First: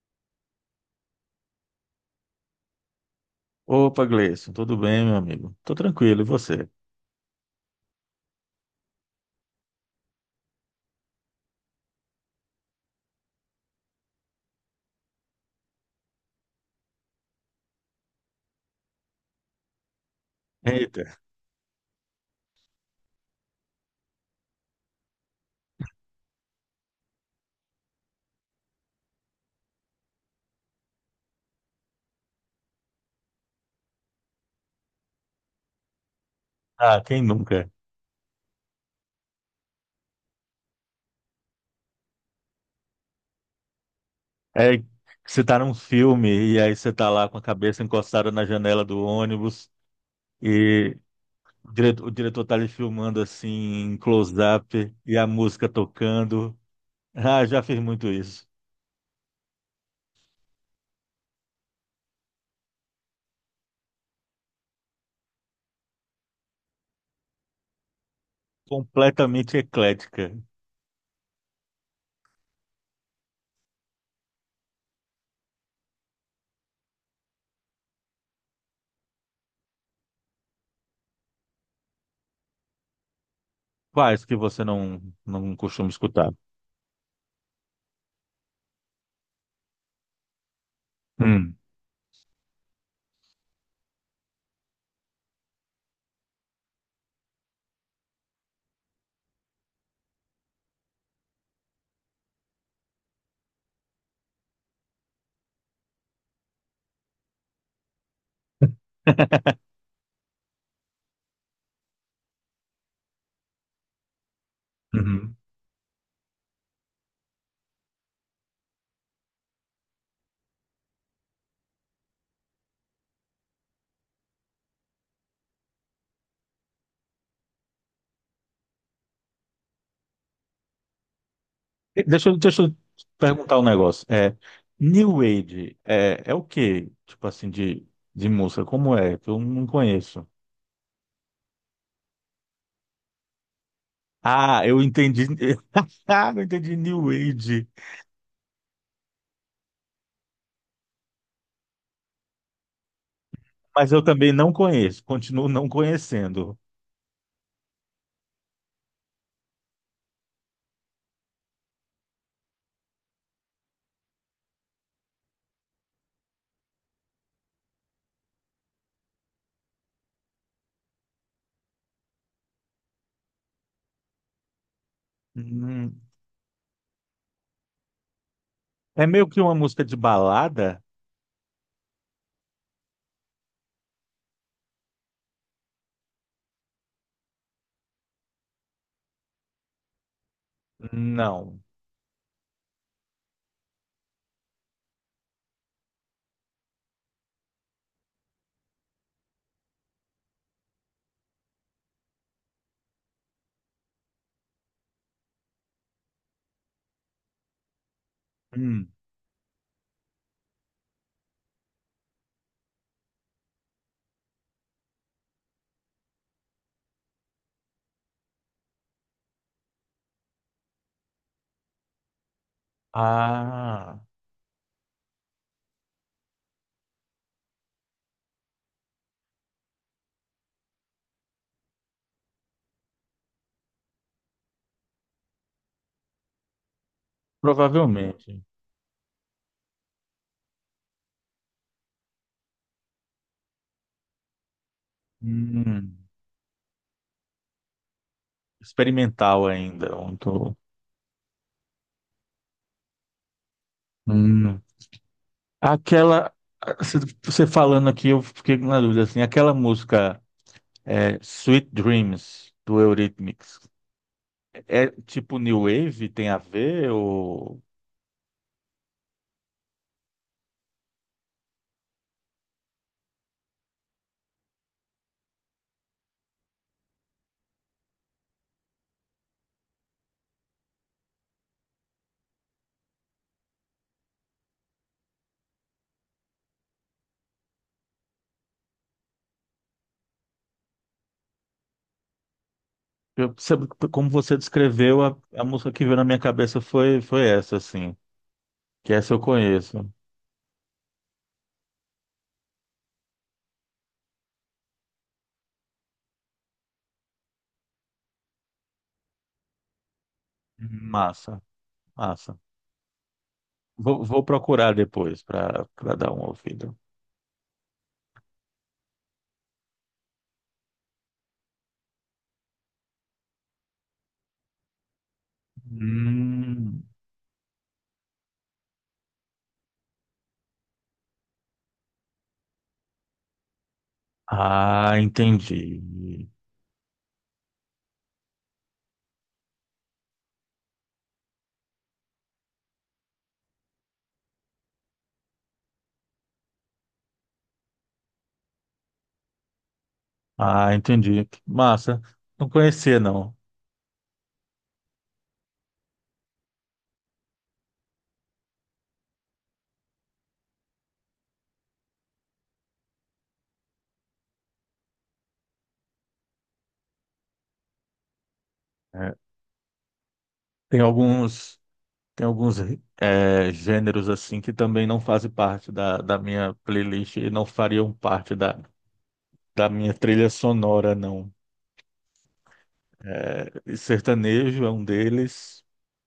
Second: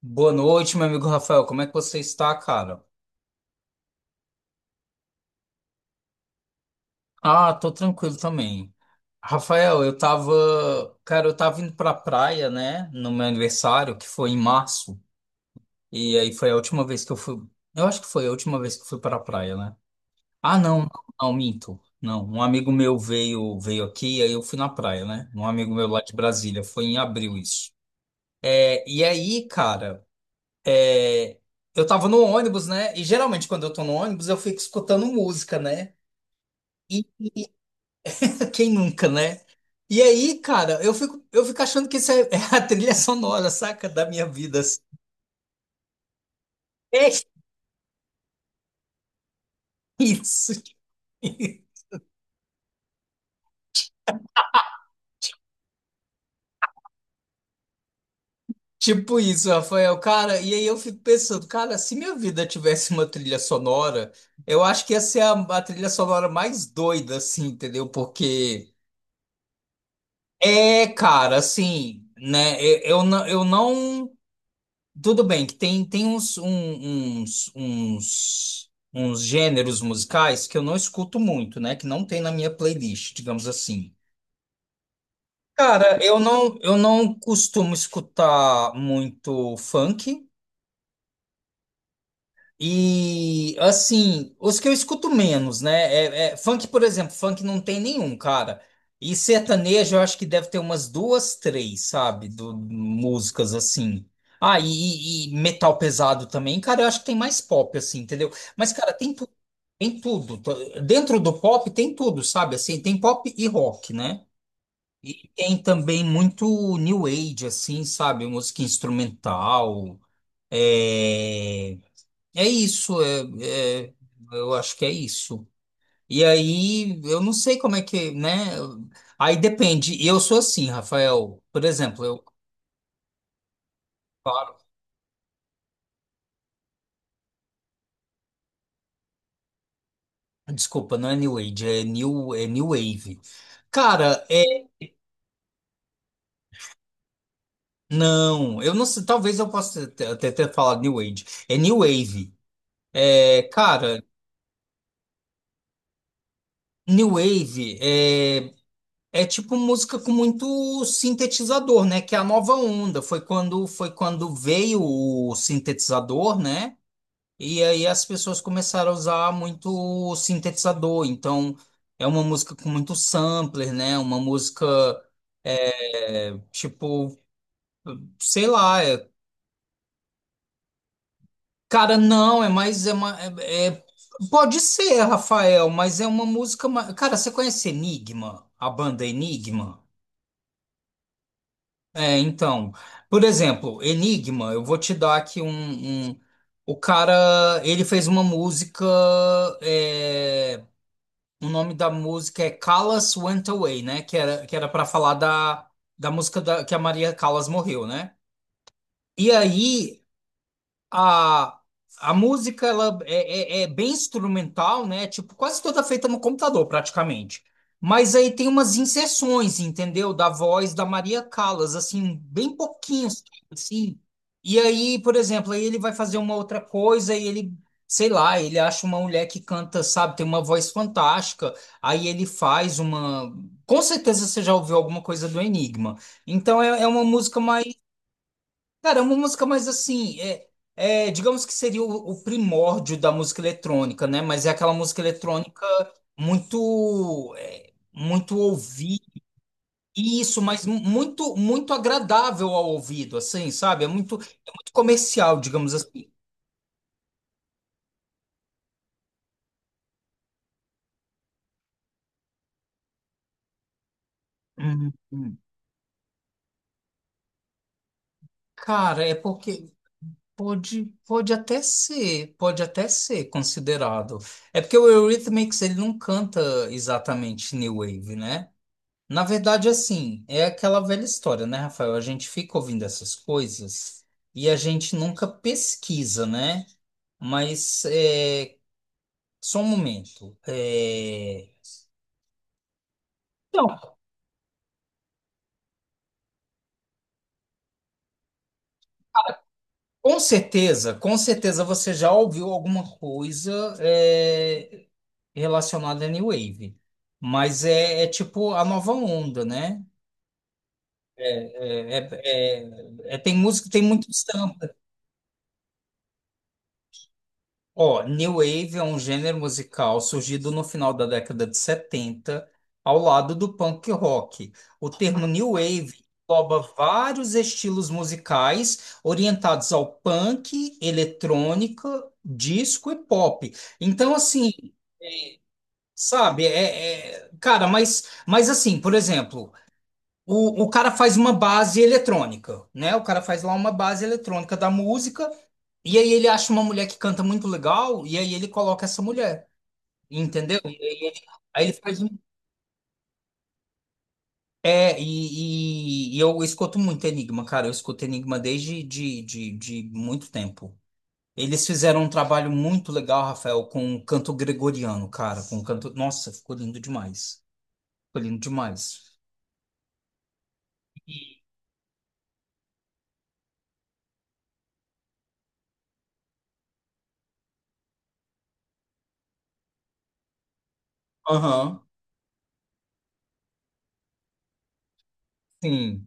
Boa noite, meu amigo Rafael. Como é que você está, cara? Opa, Gleison, tudo bem, meu amigo? Tô tranquilo, e você? Ah, tô tranquilo também. Rafael, cara, eu tava indo pra praia, né, no meu aniversário, que foi em março. E aí foi a última vez que eu fui, eu acho que foi a última vez que eu fui pra praia, né? Ah, não, Eita, não, minto. Não, um amigo meu veio aqui, aí eu fui na praia, né? Um amigo meu lá de Brasília, foi em abril isso. É, e aí, cara, é, eu tava no ônibus, né? E geralmente quando eu tô no ônibus, eu fico escutando música, né? ah, quem nunca? Quem nunca, né? E aí, cara, eu fico achando que isso é, é a trilha sonora, saca? Da minha vida, assim. É, que você tá num filme e aí você tá É lá com a cabeça encostada na janela do ônibus isso. e o diretor tá lhe filmando assim, em close-up e a música tocando. Ah, já fiz muito isso. Tipo isso, Rafael. Cara, e aí eu fico pensando, cara, se minha vida tivesse uma trilha sonora, eu acho que ia ser a trilha sonora mais doida, assim, entendeu? Porque Completamente eclética. Cara, assim, né? Eu não. Eu não. Tudo bem, que tem, tem uns, um- uns, uns, uns gêneros musicais que eu não escuto muito, né? Que não tem na minha playlist, digamos assim. Quais que você não costuma Cara, eu escutar? não, eu não costumo escutar muito funk. Hum. E assim, os que eu escuto menos, né? Funk, por exemplo, funk não tem nenhum, cara. E sertanejo eu acho que deve ter umas duas, três, sabe? Do, músicas assim. Ah, e, e metal pesado também, cara, eu acho que tem mais pop, assim, entendeu? Mas, cara, tem tudo, tem tudo. Dentro do pop tem tudo, sabe? Assim, tem pop e rock, né? E tem também muito new age, assim, sabe? Música instrumental. É. É isso, é- eu acho que é isso. E aí, eu não sei como é que, né? Aí depende. E eu sou assim, Rafael. Por exemplo, eu. Deixa, deixa eu te perguntar um negócio. É, Claro. New Age é, é o quê? Tipo assim, de música, como é? Que eu não conheço. Desculpa, não é New Age, é New Wave. Cara, Ah, é. eu entendi. Ah, eu entendi New Age. Não, eu não sei. Talvez eu possa até ter falado New Age. É New Wave. É, Mas eu cara, também não conheço, continuo não conhecendo. New Wave é. É tipo música com muito sintetizador, né? Que é a nova onda. Foi quando veio o sintetizador, né? E aí as pessoas começaram a usar muito sintetizador, então é uma música com muito sampler, né? Uma música Hum, é, tipo, sei lá, é meio que uma música de balada? cara, não, é mais é uma pode ser, Rafael, mas é uma música, cara, você conhece Enigma, a banda Enigma? Não. É, então, por exemplo, Enigma, eu vou te dar aqui um, um. O cara, ele fez uma música, é. O nome da música é Callas Went Away, né? Que era para falar da, da música da, que a Maria Callas morreu, né? Hum, E aí a, a música ela é, é bem instrumental, né? Tipo, quase toda feita no computador, praticamente. Mas aí tem umas inserções, entendeu? Da voz da Maria Callas, assim, bem pouquinho, sabe? Assim. ah, E aí, por exemplo, aí ele vai fazer uma outra coisa e ele, sei lá, ele acha uma mulher que canta, sabe, tem uma voz fantástica. Aí ele faz uma. Com certeza você já ouviu alguma coisa do Enigma. Então é, é uma música. provavelmente. Cara, é uma música mais assim, é, é, digamos que seria o primórdio da música eletrônica, né? Mas é aquela música eletrônica Hum, muito, é, muito ouvir experimental ainda. isso, Muito. mas muito, muito agradável ao ouvido, assim, sabe? É muito comercial, digamos assim. Aquela, se- você falando aqui, eu fiquei na dúvida, assim, aquela música é, Sweet Dreams, do Eurythmics, é Uhum. tipo New Wave, tem a ver, ou... Cara, é porque pode até ser considerado. É porque o Eurythmics ele não canta exatamente New Wave, né? Na verdade, assim, é aquela velha história, né, Rafael? A gente fica ouvindo essas coisas e a gente nunca pesquisa, né? Mas é, só um momento. É. Eu, sabe, Não, como você descreveu, a música que veio na minha cabeça foi, foi essa, assim, que essa eu conheço. Com certeza você já ouviu alguma coisa é, relacionada à New Wave. Mas é, é tipo a nova onda, né? Massa, É, é- massa. Tem música, tem Vou, muitos. vou procurar depois para dar uma ouvida. Ó, New Wave é um gênero musical surgido no final da década de 70, ao lado do punk rock. O termo New Wave engloba Hum, vários estilos musicais orientados ao punk, eletrônica, disco e pop. Então, assim, ah, entendi. sabe, cara, mas assim, por exemplo, o cara faz uma base eletrônica, né? O cara faz lá uma base eletrônica da música, e aí ele acha uma mulher que canta muito legal, e aí ele coloca essa mulher, entendeu? E Ah, entendi. aí ele faz Massa. um. Não conhecia, não. É, e, e eu escuto muito Enigma, cara. Eu escuto Enigma desde de muito tempo. Eles fizeram um trabalho muito legal, Rafael, com o canto gregoriano, cara. Com o canto. Nossa, ficou lindo demais. Ficou lindo demais. É. Tem alguns, tem alguns é, gêneros assim que também não fazem parte da minha playlist e não fariam parte da minha trilha sonora, não. Aham, E sertanejo é um deles. sim.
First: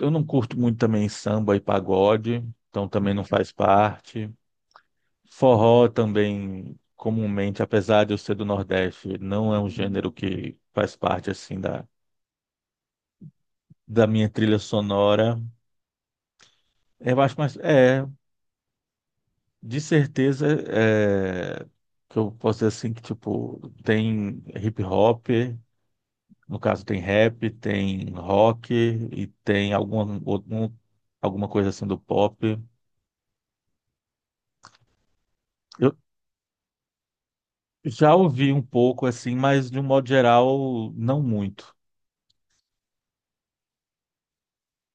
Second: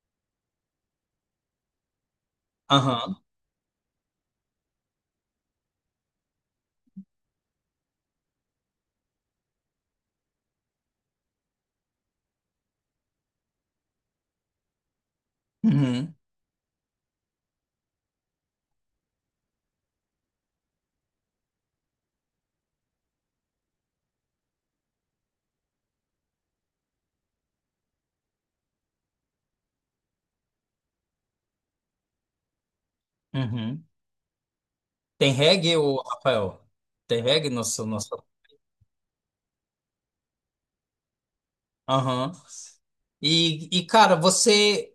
Eu não curto muito também samba e pagode, então também Aham. não faz parte. Forró também, comumente, apesar de eu ser do Nordeste, não é um gênero que faz parte assim da minha trilha sonora. Uhum, Eu acho mais. É. De certeza, é, que eu posso dizer assim que tipo tem hip hop, no caso tem rap, tem rock e tem alguma coisa assim do pop. uhum. Tem reggae, Eu ô, Rafael? Tem reggae no seu... no já seu. ouvi um pouco assim, mas de um modo geral não muito. Aham. E, cara, você,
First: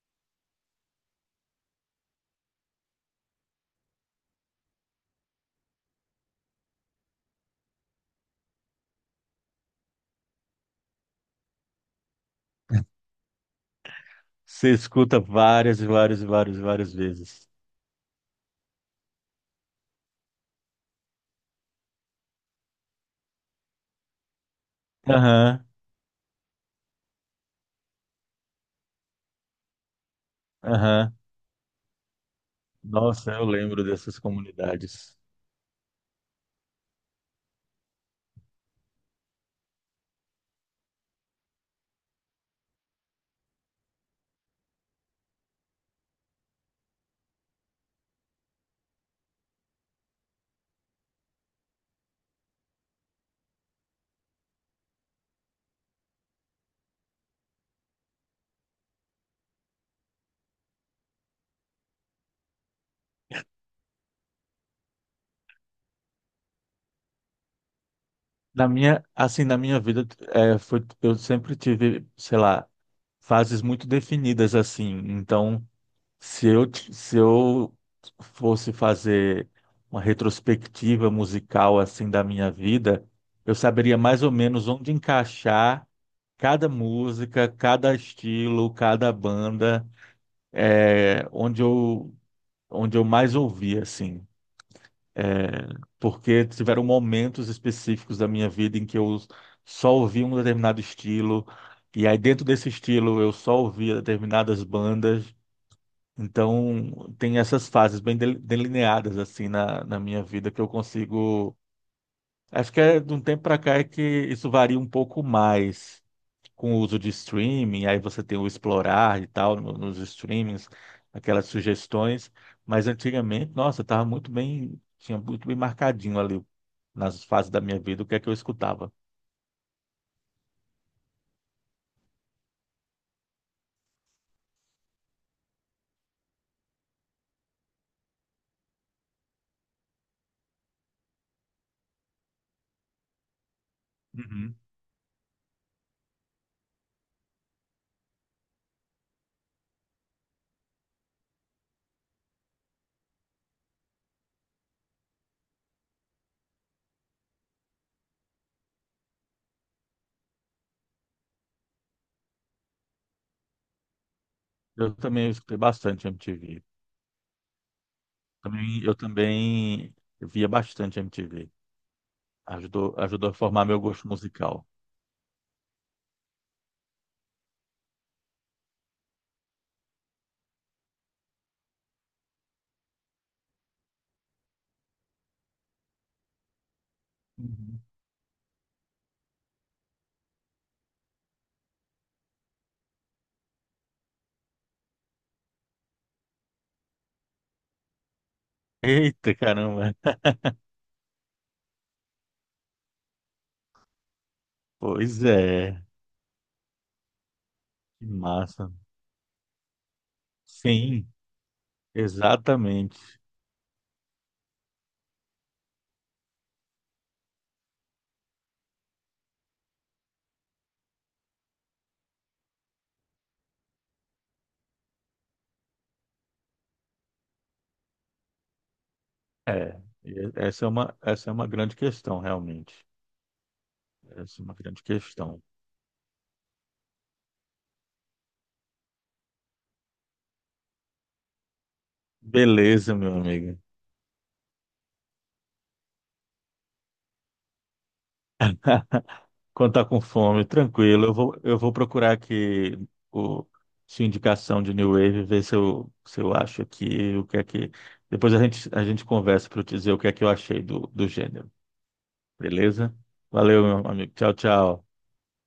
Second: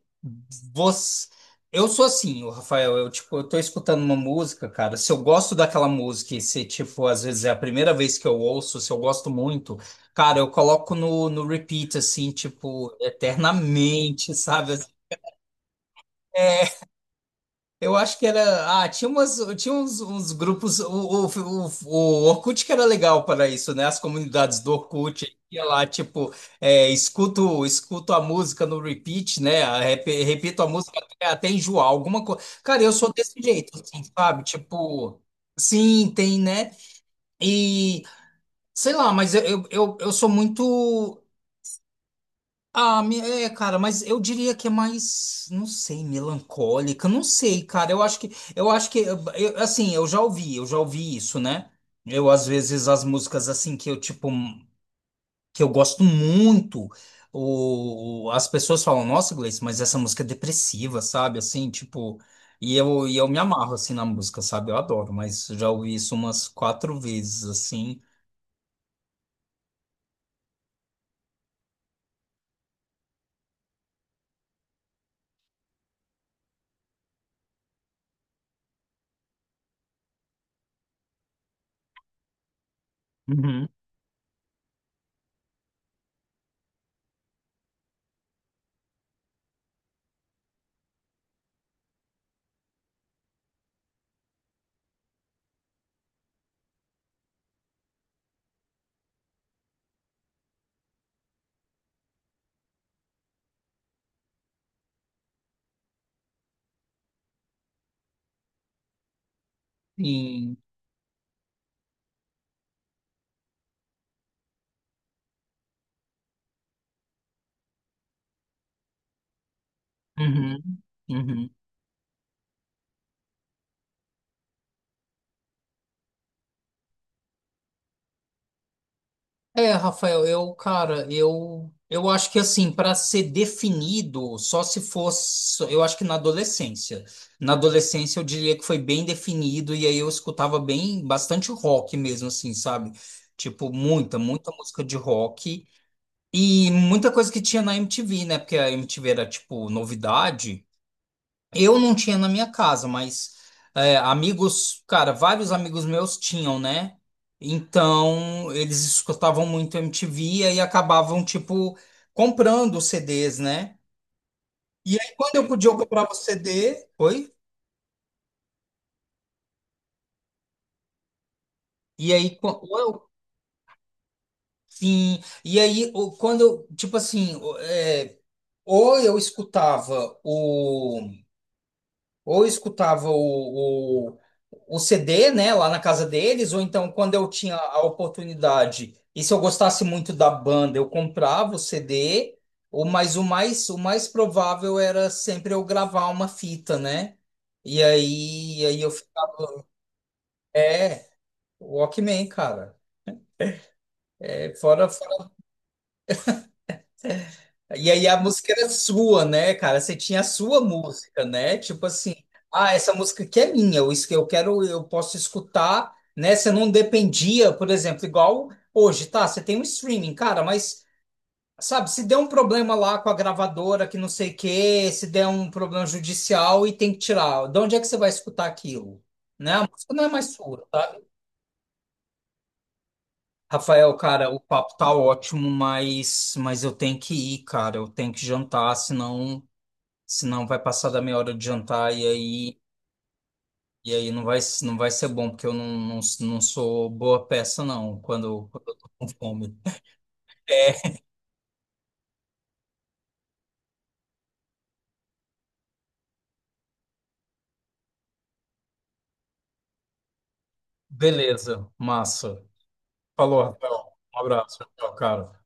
você. Eu sou assim, o Rafael. Eu, tipo, eu tô escutando uma música, cara. Se eu gosto daquela música e se, tipo, às vezes é a primeira vez que eu ouço, se eu gosto muito, cara, eu coloco no, no repeat, assim, tipo, eternamente, Você sabe? escuta várias, e várias, e várias, e É. várias vezes. Eu acho que era. Ah, tinha uns grupos. O Orkut que era legal para isso, né? As comunidades do Orkut. Aham, Ia lá, tipo, é, escuto, escuto a música no repeat, né? Repito a música aham. até, até enjoar, alguma coisa. Cara, eu sou Nossa, desse eu jeito, lembro assim, dessas sabe? comunidades. Tipo, sim, tem, né? E sei lá, mas eu sou muito. Ah, é, cara, mas eu diria que é mais, não sei, melancólica, não sei, cara. Eu acho que, assim, eu já ouvi isso, né? Eu às vezes as músicas assim que eu tipo que eu gosto muito, o, as pessoas falam, nossa, Gleice, mas essa música é depressiva, sabe? Assim, tipo, e eu me amarro assim na música, sabe? Eu adoro, mas já ouvi isso umas quatro vezes assim. Na minha, assim, na minha vida, é, foi, eu sempre tive, sei lá, fases muito definidas, assim. Então, se eu, se eu fosse fazer uma retrospectiva musical, assim, da minha vida, eu Uhum. saberia mais ou menos onde encaixar cada música, cada estilo, cada banda, é, onde eu mais ouvia, assim. Porque tiveram momentos específicos da minha vida em que eu só ouvia um determinado estilo, e aí dentro desse estilo eu só ouvia determinadas bandas. Então, tem essas fases bem delineadas assim na minha vida Sim. que eu consigo. Acho que é de um tempo para cá é que isso varia um pouco mais com o uso de streaming, aí você tem o explorar e tal nos streamings, Uhum. aquelas Uhum. sugestões, mas antigamente, nossa, estava muito bem, tinha muito bem marcadinho ali nas fases da minha vida o que é que eu escutava. É, Rafael, eu, cara, eu acho que assim, para ser definido, só se fosse, eu acho que na adolescência. Na adolescência eu diria que foi bem definido e aí eu escutava bem, bastante rock mesmo assim, sabe? Tipo, muita, muita Uhum. música de rock e muita coisa que tinha na MTV, né? Porque a MTV era tipo novidade. Eu não tinha na minha casa, mas é, amigos, cara, vários amigos meus tinham, né? Então eles escutavam muito MTV e aí acabavam, tipo, comprando os CDs, né? Eu E aí também quando eu escutei podia, eu bastante comprava o MTV. CD, oi. Também, eu também via bastante MTV. E aí, ou Ajudou, eu. ajudou a formar meu gosto musical. Sim. E aí, quando, eu, tipo assim, é, ou eu escutava ou eu escutava o CD, né, lá na casa deles, ou então quando eu tinha Uhum. a oportunidade, e se eu gostasse muito da banda, eu comprava o CD, ou, mas o mais provável era sempre eu gravar uma fita, né? E aí, aí eu. Eita, caramba. É, Walkman, cara. É, fora. Pois é, E que aí a música era massa. sua, né, cara? Você tinha a sua Sim, música, né? Tipo assim, ah, essa exatamente. música aqui é minha, eu quero, eu posso escutar, né? Você não dependia, por exemplo, igual hoje, tá? Você tem um streaming, cara, mas sabe, se der um problema lá com a gravadora, que não sei o quê, se der um problema judicial e tem que tirar, de onde é que você vai escutar aquilo? Né? A É, música não é mais sua, tá? essa é uma grande questão, realmente. Rafael, cara, o Essa é uma papo grande tá questão. ótimo, mas eu tenho que ir, cara. Eu tenho que jantar, senão. Senão vai passar da meia hora de jantar Beleza, meu amigo. e aí não vai, não vai ser bom, porque eu não, não, não sou boa peça, não, quando eu tô com fome. Quando tá com fome, É, tranquilo. Eu vou procurar aqui o, sua indicação de New Wave, ver se eu, se eu acho aqui o que é que. Depois a gente conversa para eu te dizer o que é que eu achei do, do gênero. beleza, massa. Beleza? Falou, Valeu, Rafael. meu amigo. Um Tchau, abraço, tchau. tchau, cara.